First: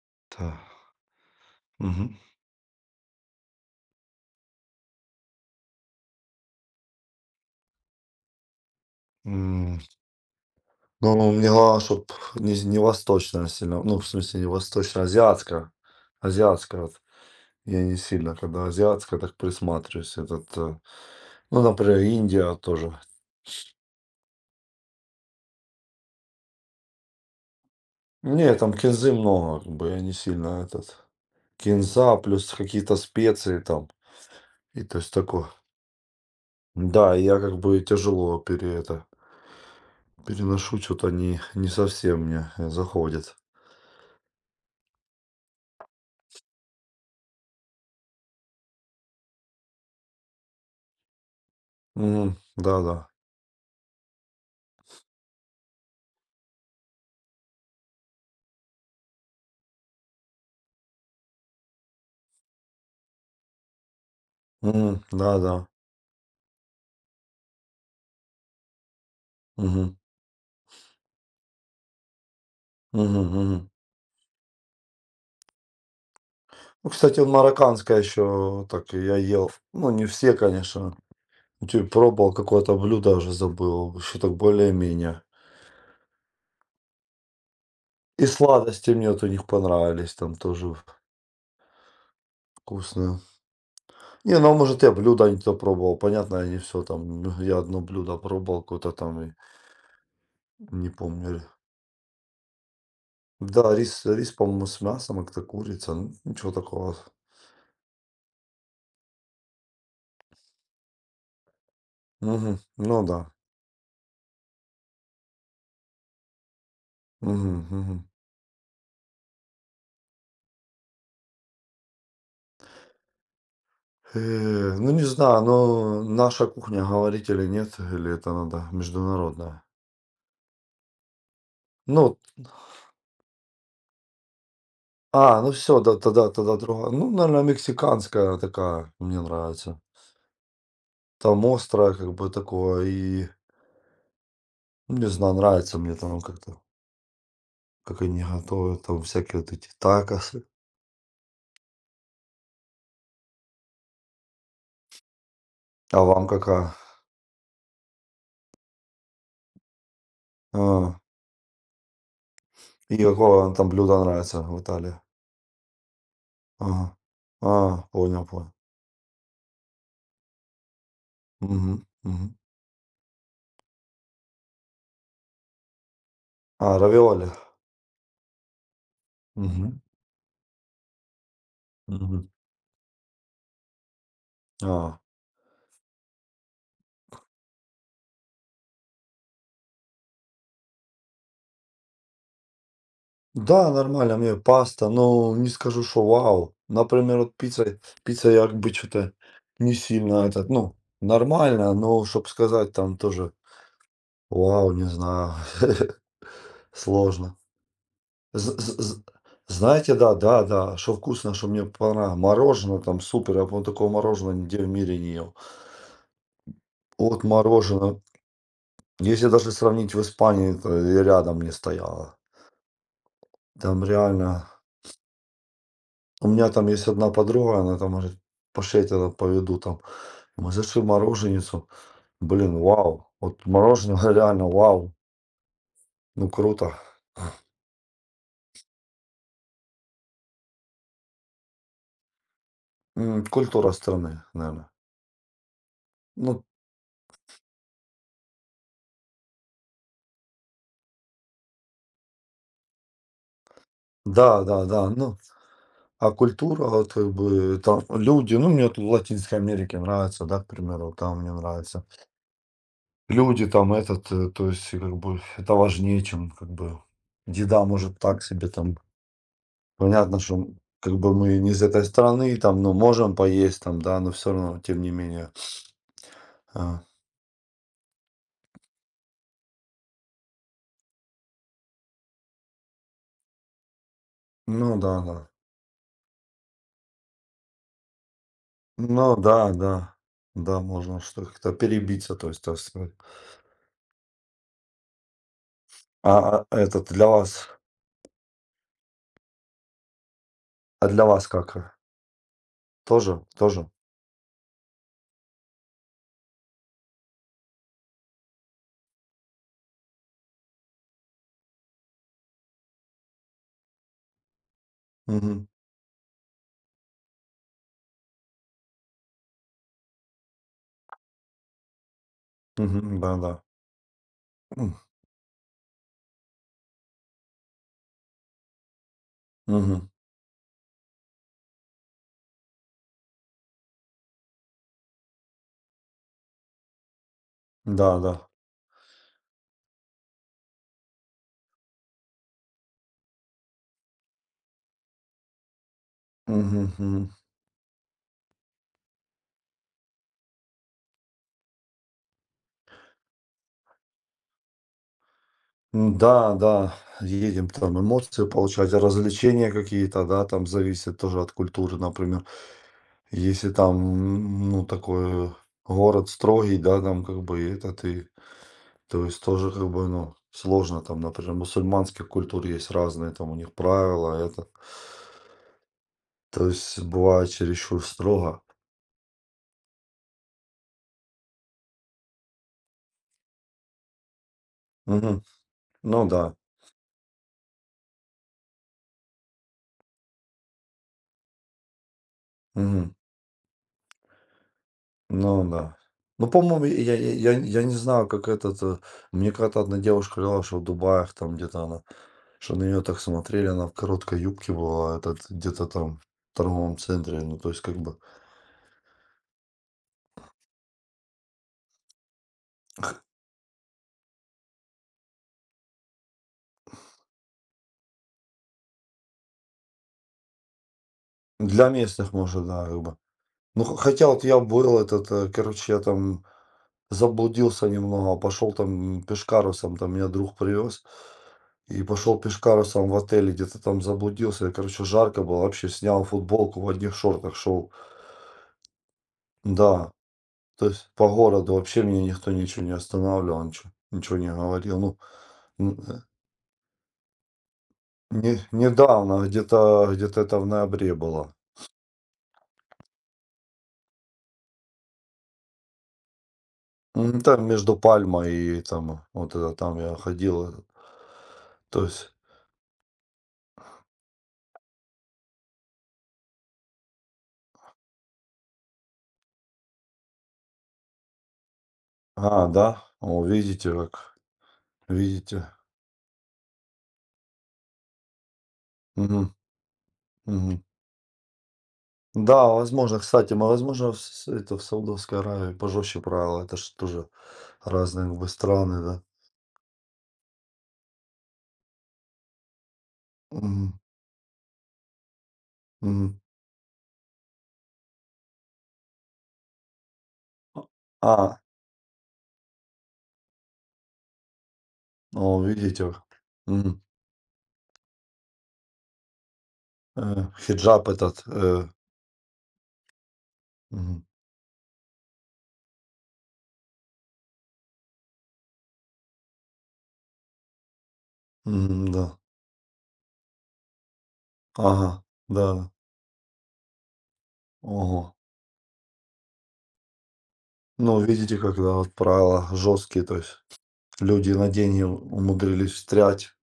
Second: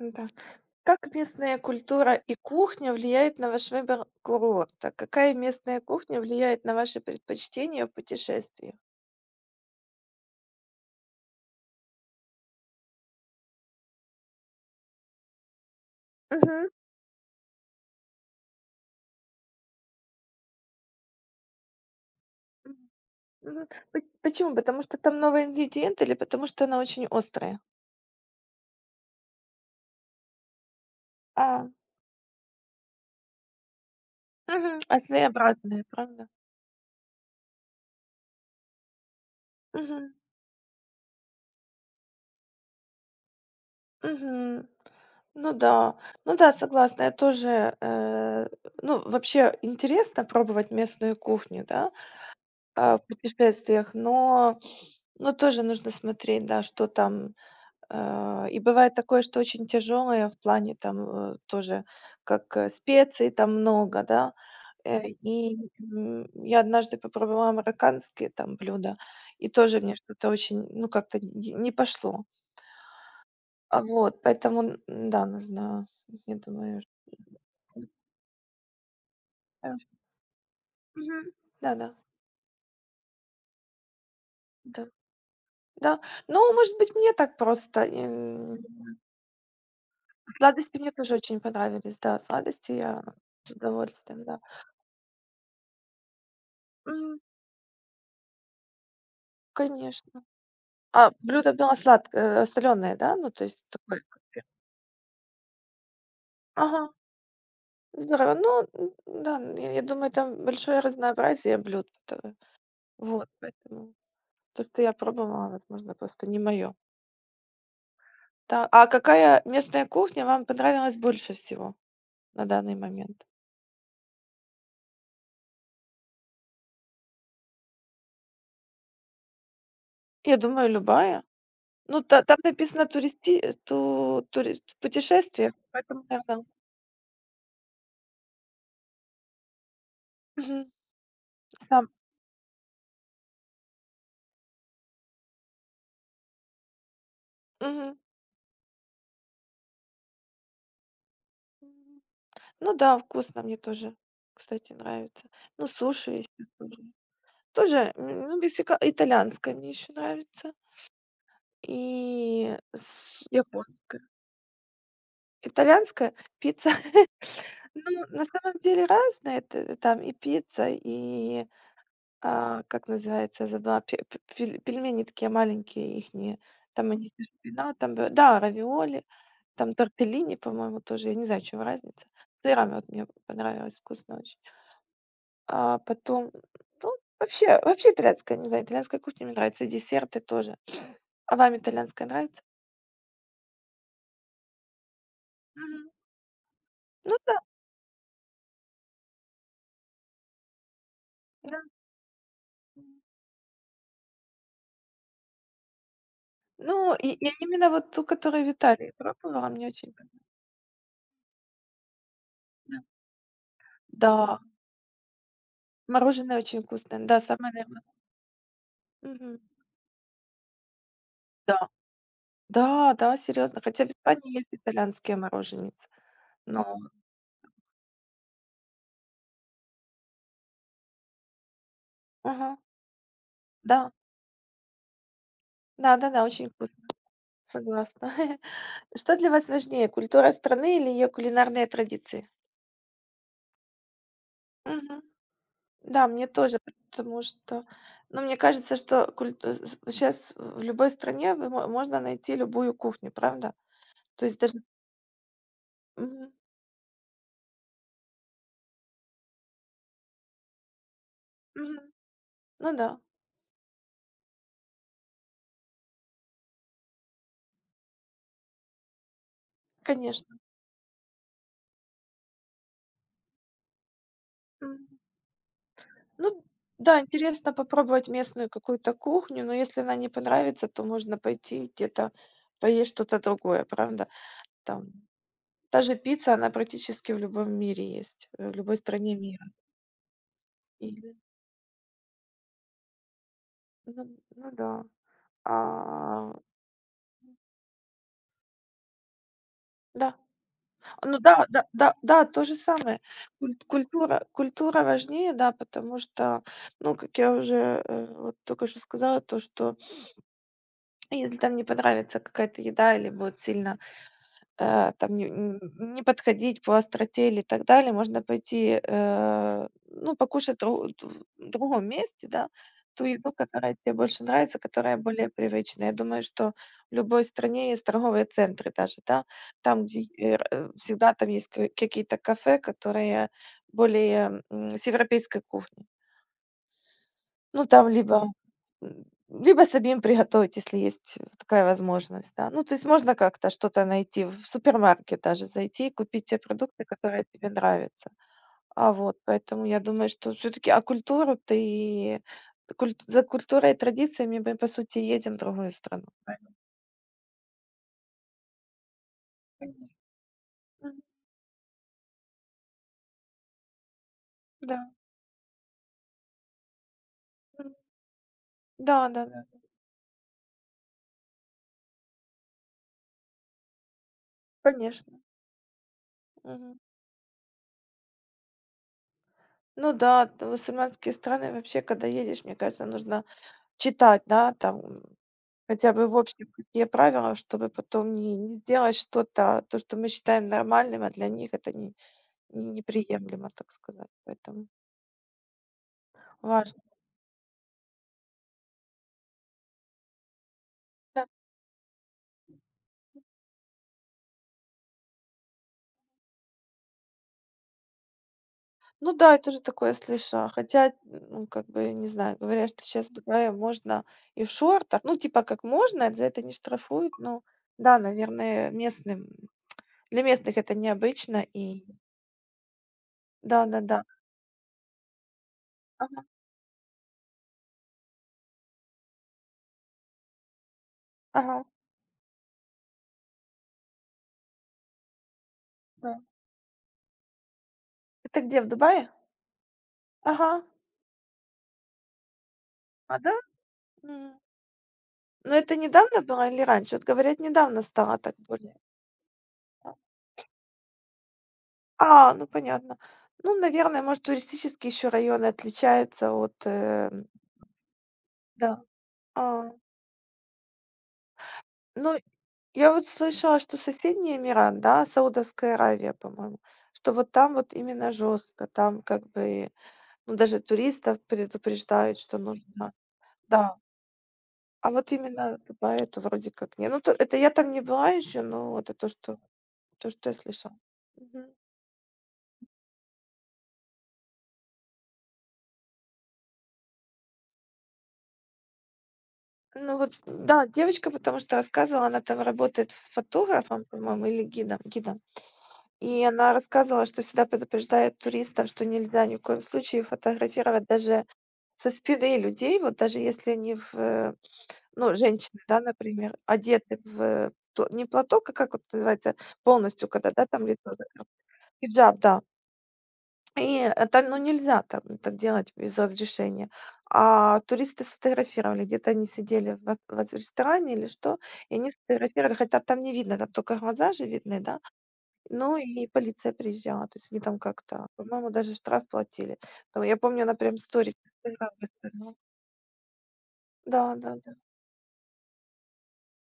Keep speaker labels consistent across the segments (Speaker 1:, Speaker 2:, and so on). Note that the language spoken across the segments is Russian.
Speaker 1: Да.
Speaker 2: Та.
Speaker 1: Как местная
Speaker 2: Мгм.
Speaker 1: культура и кухня влияет на ваш выбор курорта? Какая местная кухня влияет на ваши предпочтения в путешествиях?
Speaker 2: М, ну, мне главное, чтоб не восточная сильно, ну, в смысле, не восточная, а азиатская.
Speaker 1: Мгм.
Speaker 2: Азиатская вот. Я не сильно, когда азиатская, так присматриваюсь. Этот, ну, например, Индия
Speaker 1: М,
Speaker 2: тоже.
Speaker 1: мгм. Почему? Потому что там новый ингредиент или потому что она очень острая?
Speaker 2: Не, там кинзы много, как бы я не сильно этот.
Speaker 1: А,
Speaker 2: Кинза плюс какие-то специи там
Speaker 1: мгм.
Speaker 2: и то
Speaker 1: А
Speaker 2: есть такое.
Speaker 1: своеобразная, правда?
Speaker 2: Да, и я как бы тяжело пере это,
Speaker 1: Мгм.
Speaker 2: переношу, что то не совсем мне, заходит.
Speaker 1: Мгм. Ну да, ну да, согласна, я тоже, ну вообще интересно пробовать местную кухню, да,
Speaker 2: Мгм. Да-да.
Speaker 1: а, в путешествиях, но ну, тоже нужно смотреть, да, что там. И бывает такое, что очень тяжелое в плане там, тоже, как, специй там много, да.
Speaker 2: Мгм. Да-да.
Speaker 1: Я однажды попробовала американские там блюда, и тоже
Speaker 2: Мгм.
Speaker 1: мне что-то очень, ну, как-то не пошло.
Speaker 2: Мгм, мгм.
Speaker 1: А вот, поэтому, да, нужно, я думаю,
Speaker 2: Ну,
Speaker 1: что...
Speaker 2: кстати, он марокканское еще так я ел.
Speaker 1: Да.
Speaker 2: Ну, не все, конечно.
Speaker 1: Мгм. Да,
Speaker 2: Тю
Speaker 1: да.
Speaker 2: пробовал какое-то блюдо, уже забыл. Еще так
Speaker 1: Да,
Speaker 2: более-менее.
Speaker 1: да. Ну, может быть, мне так просто.
Speaker 2: И сладости мне вот у них понравились, там тоже
Speaker 1: Сладости мне тоже очень понравились, да. Сладости я
Speaker 2: вкусно.
Speaker 1: с удовольствием,
Speaker 2: Не,
Speaker 1: да.
Speaker 2: ну, может, я блюдо не то пробовал. Понятно, я не все
Speaker 1: М,
Speaker 2: там. Ну, я одно блюдо пробовал, какое-то там, и
Speaker 1: Конечно.
Speaker 2: не
Speaker 1: А
Speaker 2: помню.
Speaker 1: блюдо было сладкое, соленое, да? Ну, то есть
Speaker 2: Да,
Speaker 1: такое
Speaker 2: рис,
Speaker 1: как
Speaker 2: рис,
Speaker 1: бы
Speaker 2: по-моему, с мясом, а как-то курица. Ну, ничего
Speaker 1: ага,
Speaker 2: такого.
Speaker 1: здорово. Ну, да, я думаю, там большое разнообразие блюд,
Speaker 2: Мгм. Ну
Speaker 1: Вот,
Speaker 2: да.
Speaker 1: поэтому то, что я пробовала, возможно, просто не мое.
Speaker 2: Мгм, мгм.
Speaker 1: Да. А какая местная кухня вам понравилась больше всего на данный момент?
Speaker 2: Ну, не знаю, но наша кухня, говорить или нет, или это надо международная.
Speaker 1: Я думаю, любая. Ну,
Speaker 2: Ну, вот,
Speaker 1: та там написано туристи э, ту турист
Speaker 2: а, ну
Speaker 1: путешествие,
Speaker 2: все, да,
Speaker 1: поэтому,
Speaker 2: тогда
Speaker 1: наверное.
Speaker 2: тогда другая. Ну, наверное, мексиканская такая мне нравится. Там
Speaker 1: Там
Speaker 2: острая как бы такое и, ну, не знаю, нравится мне там как-то,
Speaker 1: мгм.
Speaker 2: как они готовят там всякие вот эти такосы.
Speaker 1: Ну да, вкусно, мне тоже, кстати, нравится. Ну,
Speaker 2: А
Speaker 1: суши
Speaker 2: вам
Speaker 1: есть
Speaker 2: какая?
Speaker 1: тоже. Тоже, ну, мексика, итальянская мне еще нравится.
Speaker 2: А,
Speaker 1: И
Speaker 2: и
Speaker 1: с
Speaker 2: какое вам там блюдо
Speaker 1: японская.
Speaker 2: нравится в Италии?
Speaker 1: Итальянская пицца.
Speaker 2: Ага. А,
Speaker 1: Ну,
Speaker 2: понял,
Speaker 1: на
Speaker 2: понял.
Speaker 1: самом деле разная. Это там и пицца, и
Speaker 2: Мгм, мгм.
Speaker 1: а, как называется, забыла, пе пе пель пельмени такие маленькие ихние.
Speaker 2: А,
Speaker 1: Там у них и
Speaker 2: равиоли?
Speaker 1: шпинат, там б да, равиоли, там
Speaker 2: Мгм,
Speaker 1: тортеллини, по-моему, тоже. Я не знаю, в чём разница.
Speaker 2: мгм.
Speaker 1: Сырами вот мне понравилось, вкусно очень.
Speaker 2: А.
Speaker 1: А потом, ну, вообще итальянская, не знаю, итальянская кухня мне нравится, и десерты тоже. А вам итальянская нравится?
Speaker 2: Да, нормально, мне паста, но не скажу,
Speaker 1: Мгм.
Speaker 2: что вау.
Speaker 1: Ну
Speaker 2: Например, вот
Speaker 1: да,
Speaker 2: пицца, пицца я как бы что-то не сильно этот, ну,
Speaker 1: да.
Speaker 2: нормально, но чтобы сказать там тоже вау, не знаю,
Speaker 1: Ну, и
Speaker 2: сложно.
Speaker 1: именно вот ту,
Speaker 2: З-
Speaker 1: которую в
Speaker 2: з-
Speaker 1: Италии
Speaker 2: з-
Speaker 1: пробовала, мне очень
Speaker 2: Знаете, да,
Speaker 1: понравилась.
Speaker 2: да, да, что вкусно, что мне понравилось. Мороженое там супер, я, по такого мороженого
Speaker 1: Да,
Speaker 2: нигде в мире не ел.
Speaker 1: мороженое очень вкусное. Да,
Speaker 2: Вот
Speaker 1: самое верное.
Speaker 2: мороженое. Если
Speaker 1: Мгм.
Speaker 2: даже сравнить в Испании, то и рядом не
Speaker 1: Да.
Speaker 2: стояло.
Speaker 1: Да, да, серьезно.
Speaker 2: Там
Speaker 1: Хотя в Испании
Speaker 2: реально...
Speaker 1: есть итальянские мороженицы,
Speaker 2: У меня там
Speaker 1: но
Speaker 2: есть одна подруга, она там говорит, пошли я тебя поведу там. Мы зашли в мороженицу.
Speaker 1: мгм.
Speaker 2: Блин, вау. Вот
Speaker 1: Да.
Speaker 2: мороженое реально вау.
Speaker 1: Да-да-да,
Speaker 2: Ну,
Speaker 1: очень
Speaker 2: круто.
Speaker 1: вкусно, согласна. Что для вас важнее: культура страны или ее кулинарные традиции?
Speaker 2: Культура страны, наверное.
Speaker 1: Мгм. Да, мне
Speaker 2: Ну,
Speaker 1: тоже, потому что, ну, мне кажется, что культ э, с в любой стране вы мо можно найти любую кухню, правда? То есть
Speaker 2: да,
Speaker 1: даже
Speaker 2: да, да. Ну, а
Speaker 1: мгм.
Speaker 2: культура, вот, как бы, там люди, ну, мне вот в Латинской Америке нравится, да, к примеру, вот там мне
Speaker 1: Мгм.
Speaker 2: нравится.
Speaker 1: Ну да,
Speaker 2: Люди там этот, то есть, как бы, это важнее, чем, как бы, еда может так себе там. Понятно,
Speaker 1: конечно.
Speaker 2: что как бы мы не из этой страны, там, ну, можем поесть, там, да, но все равно, тем не
Speaker 1: М.
Speaker 2: менее.
Speaker 1: Ну
Speaker 2: А,
Speaker 1: да, интересно попробовать местную какую-то кухню, но если она не понравится, то можно пойти где-то поесть что-то другое, правда?
Speaker 2: ну,
Speaker 1: Там
Speaker 2: да, да.
Speaker 1: даже же пицца, она практически в любом мире есть, в любой стране
Speaker 2: Ну
Speaker 1: мира.
Speaker 2: да, да. Да, можно
Speaker 1: И,
Speaker 2: что как-то перебиться, то есть, так сказать.
Speaker 1: ну, ну да. А,
Speaker 2: А этот для вас,
Speaker 1: да,
Speaker 2: а для
Speaker 1: ну
Speaker 2: вас
Speaker 1: да,
Speaker 2: как?
Speaker 1: да, да, да, то же самое.
Speaker 2: Тоже? Тоже?
Speaker 1: Культура, культура важнее, да, потому что, ну, как я уже, вот только что сказала, то, что если там не понравится какая-то еда или будет сильно, там
Speaker 2: Мгм.
Speaker 1: не подходить по остроте или так далее. Можно пойти, ну, покушать дру д в другом месте, да,
Speaker 2: Мгм.
Speaker 1: ту еду,
Speaker 2: Да-да.
Speaker 1: которая тебе больше нравится,
Speaker 2: М.
Speaker 1: которая более привычная. Я думаю, что в любой стране есть торговые центры даже, да, там,
Speaker 2: Мгм.
Speaker 1: где, всегда там есть ка какие-то кафе, которые более, с европейской кухней. Ну, там
Speaker 2: Да-да.
Speaker 1: либо либо самим приготовить, если есть такая возможность, да. Ну, то есть можно как-то что-то найти, в супермаркет даже зайти и купить те
Speaker 2: Мгм.
Speaker 1: продукты,
Speaker 2: Мгм.
Speaker 1: которые тебе нравятся. А вот, поэтому я думаю, что все-таки, культуру ты, за культурой и традициями мы, по сути, едем в другую страну.
Speaker 2: М-да,
Speaker 1: Правильно?
Speaker 2: да. Да, едем там эмоции получать, а развлечения
Speaker 1: Мгм.
Speaker 2: какие-то, да, там зависит тоже от культуры, например. Если там, ну,
Speaker 1: Да.
Speaker 2: такой город строгий, да, там как бы
Speaker 1: М.
Speaker 2: этот и то
Speaker 1: Да,
Speaker 2: есть
Speaker 1: да, да,
Speaker 2: тоже как бы, ну, сложно там, например, мусульманских культур есть разные, там у них правила, это.
Speaker 1: конечно.
Speaker 2: То
Speaker 1: Мгм.
Speaker 2: есть бывает чересчур строго.
Speaker 1: Ну да, мусульманские страны вообще, когда едешь, мне кажется, нужно читать, да, там
Speaker 2: Мгм.
Speaker 1: хотя
Speaker 2: Ну
Speaker 1: бы в
Speaker 2: да.
Speaker 1: общем какие правила, чтобы потом не сделать что-то, то, что мы считаем нормальным, а для них это не
Speaker 2: Мгм.
Speaker 1: неприемлемо, так сказать. Поэтому
Speaker 2: Ну да. Ну, по-моему,
Speaker 1: важно.
Speaker 2: я не знаю, как этот, мне когда-то одна девушка говорила, что в Дубаях
Speaker 1: Да.
Speaker 2: там где-то она, что на нее так смотрели, она в короткой юбке была, этот, где-то там в торговом центре, ну, то есть как бы
Speaker 1: Ну да, я тоже такое слышала. Хотя, ну, как бы, не знаю, говорят, что сейчас в Дубае можно и в шортах. Ну, типа, как можно, за это не штрафуют, но да, наверное, местным для местных это необычно
Speaker 2: для
Speaker 1: и
Speaker 2: местных, может, да, как бы. Ну,
Speaker 1: да-да-да.
Speaker 2: хотя вот я был этот, короче, я там
Speaker 1: Ага,
Speaker 2: заблудился немного, пошел там пешкарусом, там меня друг привез.
Speaker 1: ага,
Speaker 2: И пошел пешкарусом в отеле, где-то там заблудился. Я, короче, жарко было, вообще снял
Speaker 1: да.
Speaker 2: футболку, в одних шортах шел.
Speaker 1: Это где, в Дубае?
Speaker 2: Да,
Speaker 1: Ага.
Speaker 2: то есть по городу вообще меня никто ничего не
Speaker 1: А, да?
Speaker 2: останавливал, ничего, ничего не
Speaker 1: М.
Speaker 2: говорил. Ну,
Speaker 1: Но это
Speaker 2: н- э,
Speaker 1: недавно было или раньше? Вот говорят, недавно стало так
Speaker 2: не,
Speaker 1: более.
Speaker 2: недавно, где-то это в ноябре было.
Speaker 1: А, ну понятно. Ну, наверное, может, туристические еще районы отличаются от,
Speaker 2: Там между Пальмой и
Speaker 1: да.
Speaker 2: там, вот
Speaker 1: А,
Speaker 2: это там я ходил. То есть,
Speaker 1: ну, я вот слышала, что соседний Эмират, да, Саудовская Аравия, по-моему, что вот там вот именно жестко, там как бы, ну, даже туристов предупреждают, что
Speaker 2: а, да,
Speaker 1: нужно.
Speaker 2: о, видите,
Speaker 1: Да.
Speaker 2: как,
Speaker 1: А вот
Speaker 2: видите.
Speaker 1: именно Дубай это вроде как не. Ну, то, это я там не была еще, но это то,
Speaker 2: Мгм.
Speaker 1: что я
Speaker 2: Мгм.
Speaker 1: слышала. Мгм.
Speaker 2: Да, возможно, кстати, мы, возможно, в с это в Саудовской Аравии пожестче правила. Это ж тоже разные как бы страны, да.
Speaker 1: Ну вот, да, девочка, потому что рассказывала, она там работает
Speaker 2: Мгм,
Speaker 1: фотографом, по-моему, или гидом, гидом.
Speaker 2: мгм.
Speaker 1: И она рассказывала, что всегда предупреждает туристов, что нельзя ни в коем случае фотографировать даже
Speaker 2: А,
Speaker 1: со спины людей, вот даже если они в, ну,
Speaker 2: ну
Speaker 1: женщины, да,
Speaker 2: видите как.
Speaker 1: например,
Speaker 2: Мгм.
Speaker 1: одеты в не платок, а как вот называется, полностью, когда, да, там лицо
Speaker 2: Хиджаб этот,
Speaker 1: закрыто. Хиджаб, да, и
Speaker 2: мгм,
Speaker 1: это, ну, нельзя так делать без разрешения. А туристы сфотографировали, где-то они сидели в ресторане или что, и
Speaker 2: мгм,
Speaker 1: они
Speaker 2: да.
Speaker 1: сфотографировали, хотя там не видно, там только глаза же видны, да.
Speaker 2: Ага, да.
Speaker 1: Ну и полиция приезжала, то есть они там
Speaker 2: Ого.
Speaker 1: как-то, по-моему, даже штраф платили. Там, я помню, она прям
Speaker 2: Ну,
Speaker 1: сторис
Speaker 2: видите,
Speaker 1: «Инстаграм»
Speaker 2: когда вот
Speaker 1: выставила.
Speaker 2: правила жесткие, то есть
Speaker 1: Да,
Speaker 2: люди
Speaker 1: да,
Speaker 2: на
Speaker 1: да.
Speaker 2: деньги умудрились встрять.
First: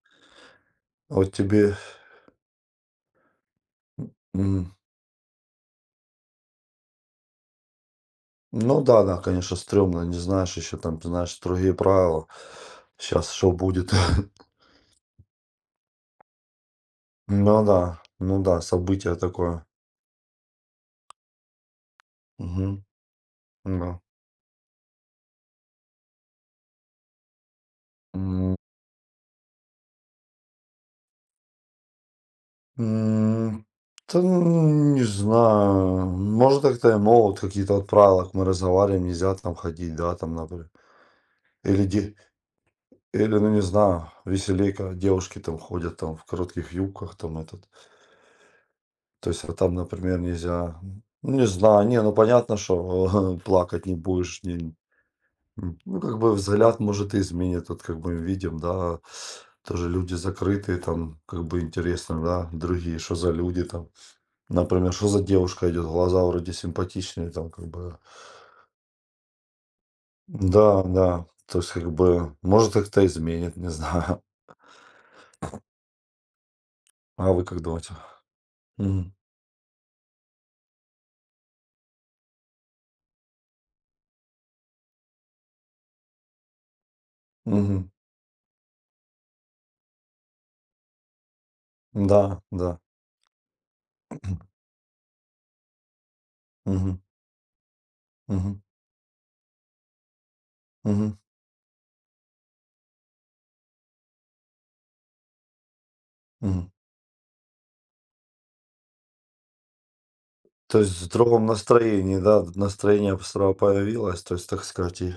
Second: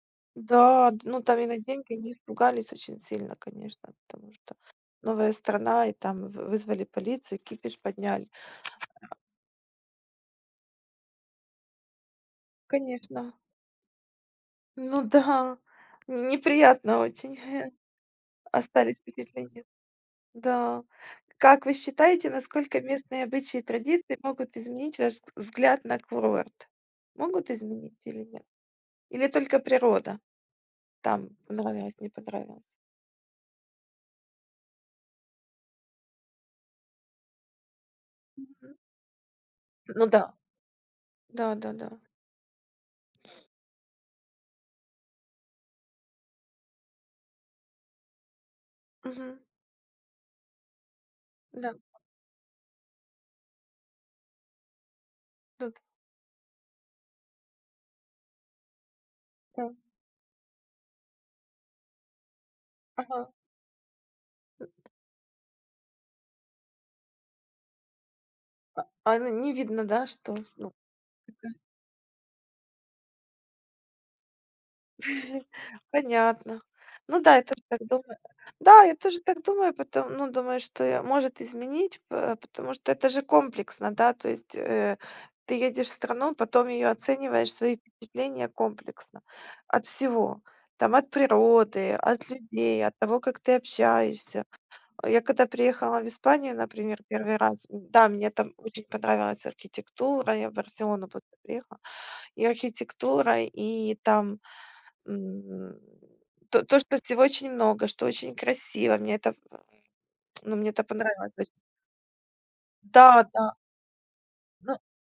Speaker 1: Да, д Ну
Speaker 2: Вот
Speaker 1: там и на
Speaker 2: тебе,
Speaker 1: деньги они испугались очень сильно, конечно, потому что
Speaker 2: м.
Speaker 1: новая страна, и там в вызвали полицию, кипиш подняли.
Speaker 2: Ну да, да, конечно, стрёмно, не знаешь еще там, знаешь, строгие правила. Сейчас
Speaker 1: Конечно.
Speaker 2: что будет?
Speaker 1: Ну да, неприятно очень
Speaker 2: Ну да, ну да,
Speaker 1: оставить
Speaker 2: событие такое.
Speaker 1: впечатление. Да. Как вы считаете,
Speaker 2: Мгм.
Speaker 1: насколько местные обычаи и
Speaker 2: Да.
Speaker 1: традиции могут изменить ваш взгляд на курорт? Могут изменить или нет?
Speaker 2: М,
Speaker 1: Или только природа? Там понравилось, не понравилось.
Speaker 2: Да не знаю. Может, как-то и могут какие-то от правила, как мы
Speaker 1: Мгм.
Speaker 2: разговариваем, нельзя там ходить,
Speaker 1: Ну
Speaker 2: да,
Speaker 1: да,
Speaker 2: там, например.
Speaker 1: да, да,
Speaker 2: Или,
Speaker 1: да.
Speaker 2: де- Или, ну не знаю, веселей, когда девушки там ходят там в коротких юбках, там этот. То
Speaker 1: Мгм.
Speaker 2: есть, а там, например, нельзя. Ну, не
Speaker 1: Да,
Speaker 2: знаю, не, ну понятно, что плакать не будешь, не,
Speaker 1: тут,
Speaker 2: ну, как бы взгляд, может, и изменит. Вот как мы видим, да,
Speaker 1: да.
Speaker 2: тоже люди закрытые, там, как бы интересно, да, другие, что
Speaker 1: Ага.
Speaker 2: за люди там. Например, что за девушка идет, глаза вроде симпатичные, там, как бы.
Speaker 1: А, ну, не видно, да, что? Ну,
Speaker 2: Да, да, то есть, как бы, может, как-то изменит, не знаю.
Speaker 1: понятно. Ну
Speaker 2: А
Speaker 1: да, я
Speaker 2: вы как
Speaker 1: тоже так
Speaker 2: думаете?
Speaker 1: думаю. Да, я
Speaker 2: Мгм.
Speaker 1: тоже так думаю, потом, ну, думаю, что может изменить, потому что это же комплексно, да, то есть, ты едешь в страну, потом ее оцениваешь, свои
Speaker 2: Мгм.
Speaker 1: впечатления комплексно, от всего, там, от природы, от
Speaker 2: Да, да.
Speaker 1: людей, от того, как ты общаешься. Я когда приехала в Испанию,
Speaker 2: Мгм.
Speaker 1: например, первый раз, да, мне там
Speaker 2: Мгм.
Speaker 1: очень понравилась архитектура, я в Барселону
Speaker 2: Мгм.
Speaker 1: просто приехала, и архитектура, и там, М, то,
Speaker 2: Мгм.
Speaker 1: что всего очень много, что очень красиво. Мне это, ну, мне
Speaker 2: То
Speaker 1: это
Speaker 2: есть в
Speaker 1: понравилось. То
Speaker 2: другом
Speaker 1: есть,
Speaker 2: настроении, да, настроение
Speaker 1: да, да.
Speaker 2: сразу появилось, то есть, так
Speaker 1: Ну,
Speaker 2: сказать, и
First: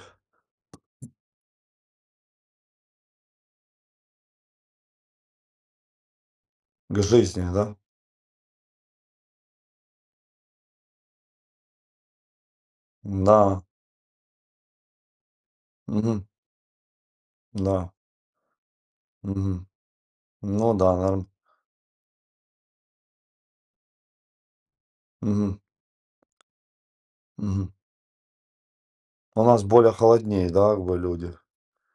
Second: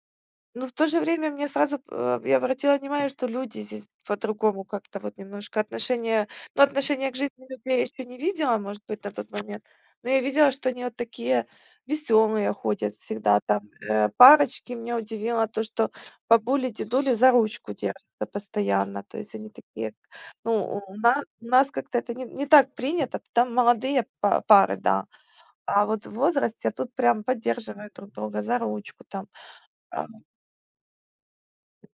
Speaker 1: но в то же время мне сразу, я обратила внимание, что люди здесь по-другому как-то вот немножко отношение, ну,
Speaker 2: к
Speaker 1: отношение к жизни
Speaker 2: жизни, да?
Speaker 1: людей я еще не видела, может быть, на тот момент, но я видела, что они вот такие веселые ходят всегда
Speaker 2: Да.
Speaker 1: там. Парочки меня удивило то, что
Speaker 2: Мгм.
Speaker 1: бабули, дедули за ручку
Speaker 2: Да,
Speaker 1: держатся постоянно, то есть они
Speaker 2: мгм.
Speaker 1: такие,
Speaker 2: Ну
Speaker 1: ну,
Speaker 2: да, норм.
Speaker 1: у нас как-то это не так принято, там молодые пары, да,
Speaker 2: Мгм,
Speaker 1: а вот в возрасте тут прям
Speaker 2: мгм.
Speaker 1: поддерживают друг друга за ручку там
Speaker 2: У нас более
Speaker 1: а
Speaker 2: холоднее, да, как бы люди.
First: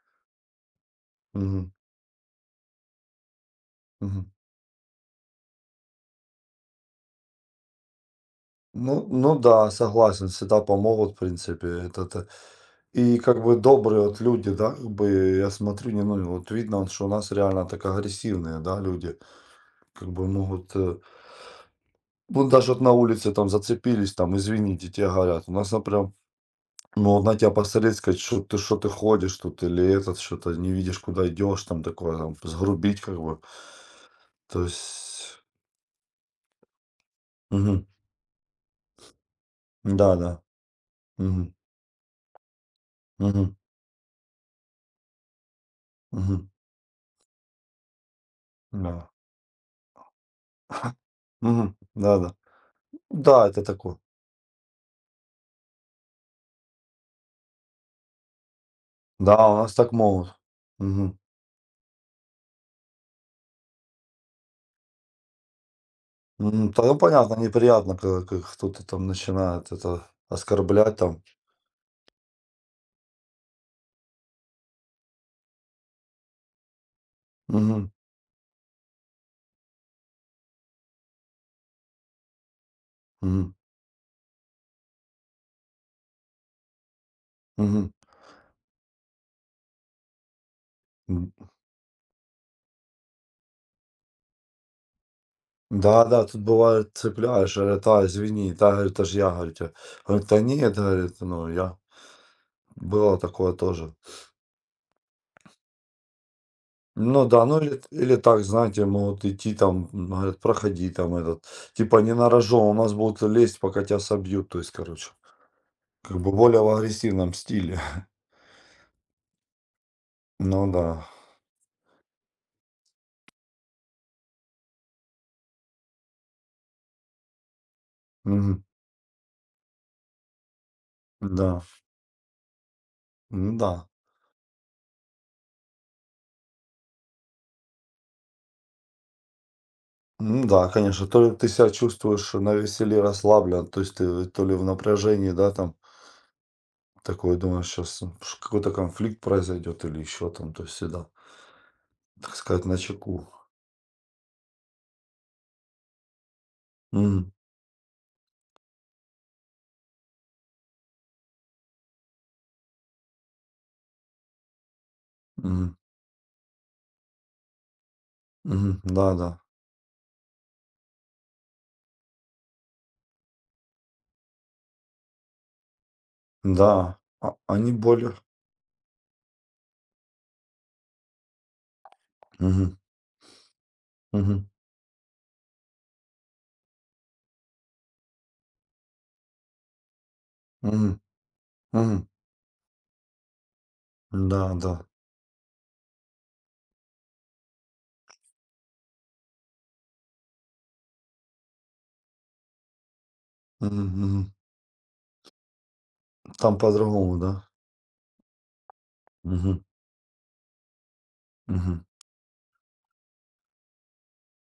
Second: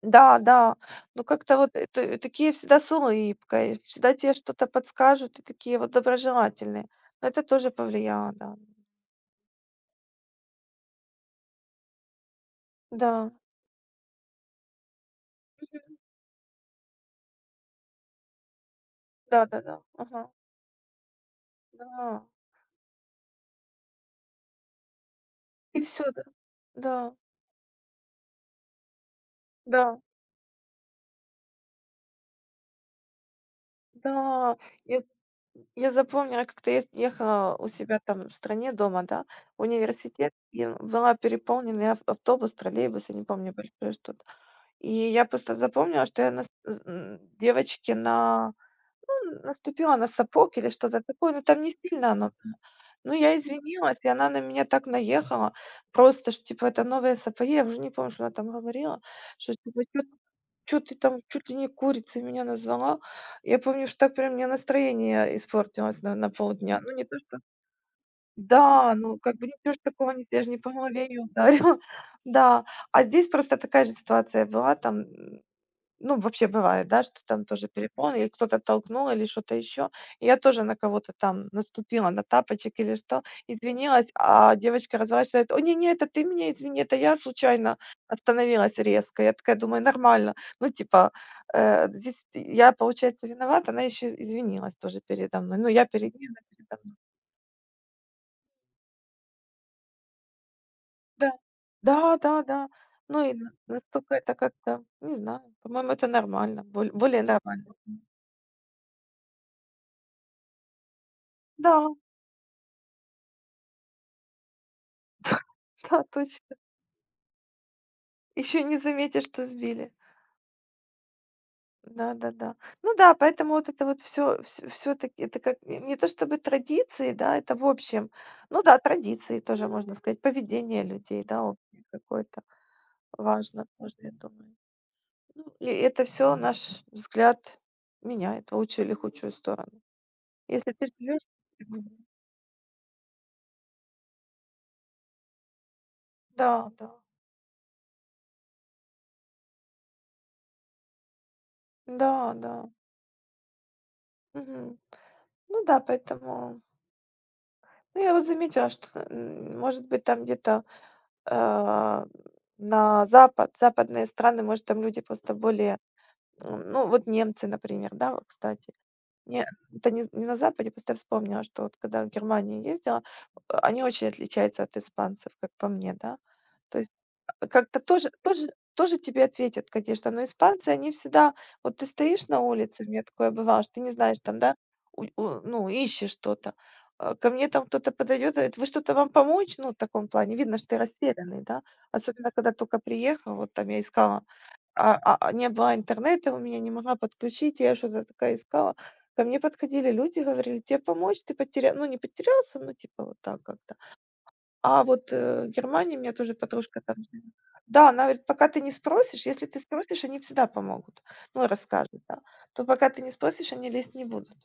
Speaker 1: да, да. Ну, как-то
Speaker 2: Мгм,
Speaker 1: вот это, такие всегда с улыбкой, всегда
Speaker 2: мгм.
Speaker 1: тебе что-то подскажут и такие вот доброжелательные. Но это тоже повлияло, да.
Speaker 2: Ну да, согласен, всегда помогут, в принципе, это т
Speaker 1: Да.
Speaker 2: и как бы добрые вот люди, да, как бы я смотрю,
Speaker 1: Мгм.
Speaker 2: не, ну, вот видно, вот, что у нас реально так агрессивные, да, люди.
Speaker 1: Да-да-да.
Speaker 2: Как бы
Speaker 1: Ага.
Speaker 2: могут,
Speaker 1: Да.
Speaker 2: ну, даже вот на улице там зацепились, там: "Извините", те говорят. У нас,
Speaker 1: И все,
Speaker 2: например
Speaker 1: да.
Speaker 2: ну,
Speaker 1: Да.
Speaker 2: вот на тебя посмотреть, сказать, что ты ходишь тут, или
Speaker 1: Да.
Speaker 2: этот, что-то не видишь, куда идешь, там такое, там, сгрубить как бы.
Speaker 1: Да.
Speaker 2: То
Speaker 1: Я
Speaker 2: есть,
Speaker 1: я запомнила, как-то я ехала у
Speaker 2: мгм,
Speaker 1: себя там в стране дома, да, в университет,
Speaker 2: да-да,
Speaker 1: и была
Speaker 2: мгм,
Speaker 1: переполненный ав автобус, троллейбус, я не помню,
Speaker 2: мгм,
Speaker 1: большой что-то. И я просто запомнила, что я на
Speaker 2: мгм,
Speaker 1: девочке на
Speaker 2: да,
Speaker 1: ну, наступила на сапог или что-то такое, но там не
Speaker 2: мгм,
Speaker 1: сильно оно
Speaker 2: да-да.
Speaker 1: было. Ну, я
Speaker 2: Да, да, это такое.
Speaker 1: извинилась, и она на меня так наехала. Просто, что, типа, это новые сапоги. Я уже не помню, что она там говорила.
Speaker 2: Да,
Speaker 1: Что,
Speaker 2: у нас
Speaker 1: типа,
Speaker 2: так могут.
Speaker 1: что ты
Speaker 2: Мгм,
Speaker 1: там чуть ли не курицей меня назвала. Я помню, что так прям у меня настроение испортилось на
Speaker 2: мгм.
Speaker 1: полдня.
Speaker 2: Та
Speaker 1: Ну,
Speaker 2: ну
Speaker 1: не то,
Speaker 2: понятно,
Speaker 1: что...
Speaker 2: неприятно, когда как кто-то
Speaker 1: Да,
Speaker 2: там
Speaker 1: ну, как бы
Speaker 2: начинает
Speaker 1: ничего ж
Speaker 2: это
Speaker 1: такого не... Я же не по
Speaker 2: оскорблять
Speaker 1: голове ее
Speaker 2: там.
Speaker 1: ударила. Да. А здесь просто такая же ситуация была. Там ну, вообще бывает, да, что там тоже
Speaker 2: Мгм,
Speaker 1: перепон, и кто-то толкнул или что-то еще. И я тоже на кого-то там наступила, на тапочек или что,
Speaker 2: мгм,
Speaker 1: извинилась, а девочка разворачивается, о, не-не, это ты меня извини, это я случайно
Speaker 2: мгм,
Speaker 1: остановилась резко. Я такая думаю, нормально. Ну, типа,
Speaker 2: м.
Speaker 1: здесь я, получается, виновата, она еще извинилась тоже передо мной. Ну, я
Speaker 2: Да,
Speaker 1: перед
Speaker 2: да,
Speaker 1: ней,
Speaker 2: тут
Speaker 1: она передо
Speaker 2: бывает
Speaker 1: мной.
Speaker 2: цепляешь, я а извини, та, говорю, это ж я, говорю, тя". Говорит: "Да нет, говорит,
Speaker 1: Да,
Speaker 2: ну, я".
Speaker 1: да, да, да.
Speaker 2: Было
Speaker 1: Ну, и
Speaker 2: такое тоже.
Speaker 1: настолько это как-то, не знаю, по-моему, это нормально, более
Speaker 2: Ну да, ну
Speaker 1: нормально.
Speaker 2: или так, знаете, могут идти там, говорят: "Проходи там этот".
Speaker 1: Да,
Speaker 2: Типа не на рожон, у нас будут лезть, пока тебя собьют, то есть, короче,
Speaker 1: да,
Speaker 2: как бы
Speaker 1: точно.
Speaker 2: более в агрессивном стиле.
Speaker 1: Еще не заметишь, что сбили.
Speaker 2: Ну да.
Speaker 1: Да-да-да. Ну да, поэтому вот это вот все все всё-таки это как не не то чтобы традиции, да, это в общем.
Speaker 2: Мгм.
Speaker 1: Ну да, традиции тоже можно сказать, поведение людей, да,
Speaker 2: Да.
Speaker 1: общее какое-то важно
Speaker 2: М-да.
Speaker 1: тоже, я думаю. Ну, и это все наш взгляд меняет в лучшую или худшую сторону.
Speaker 2: М-да,
Speaker 1: Если ты
Speaker 2: конечно, то
Speaker 1: живешь
Speaker 2: ли ты себя чувствуешь навеселе, расслаблен, то есть ты то ли в напряжении, да, там
Speaker 1: да, да.
Speaker 2: такой, думаю, сейчас какой-то конфликт произойдет или еще там, то есть всегда,
Speaker 1: Да,
Speaker 2: так
Speaker 1: да.
Speaker 2: сказать, начеку.
Speaker 1: Мгм. Ну да, поэтому
Speaker 2: Мгм,
Speaker 1: ну, я вот заметила, что, может быть, там где-то, э, на Запад, западные страны, может, там люди просто
Speaker 2: мгм,
Speaker 1: более, ну, вот немцы, например, да, вот, кстати.
Speaker 2: мгм. Да, да,
Speaker 1: Не, да. Это не, не на Западе, просто я вспомнила, что вот когда в Германию ездила, они очень отличаются от испанцев, как по мне, да. То
Speaker 2: да, а, они
Speaker 1: как-то
Speaker 2: более
Speaker 1: тоже тебе ответят, конечно, но испанцы, они всегда вот ты стоишь на
Speaker 2: мгм,
Speaker 1: улице, у меня такое бывало, что ты не знаешь там,
Speaker 2: мгм,
Speaker 1: да, у ну, ищешь что-то. А, ко мне там кто-то подойдет, говорит: «Вы что-то, вам помочь?» Ну, в таком плане. Видно, что ты
Speaker 2: мгм,
Speaker 1: растерянный, да.
Speaker 2: мгм.
Speaker 1: Особенно, когда только приехал, вот там я искала,
Speaker 2: Да, да,
Speaker 1: не было интернета у меня, не могла подключить, я что-то такая искала. Ко мне подходили люди, говорили: «Тебе помочь? Ты потерял, ну, не потерялся, ну, типа вот так как-то.»
Speaker 2: мгм, мгм.
Speaker 1: А вот, в Германии меня тоже
Speaker 2: Там
Speaker 1: подружка там
Speaker 2: по-другому,
Speaker 1: жила.
Speaker 2: да?
Speaker 1: Да, она говорит, пока ты не спросишь, если
Speaker 2: Мгм,
Speaker 1: ты спросишь, они всегда помогут. Ну,
Speaker 2: мгм.
Speaker 1: расскажут, да. То пока ты не спросишь, они лезть не будут.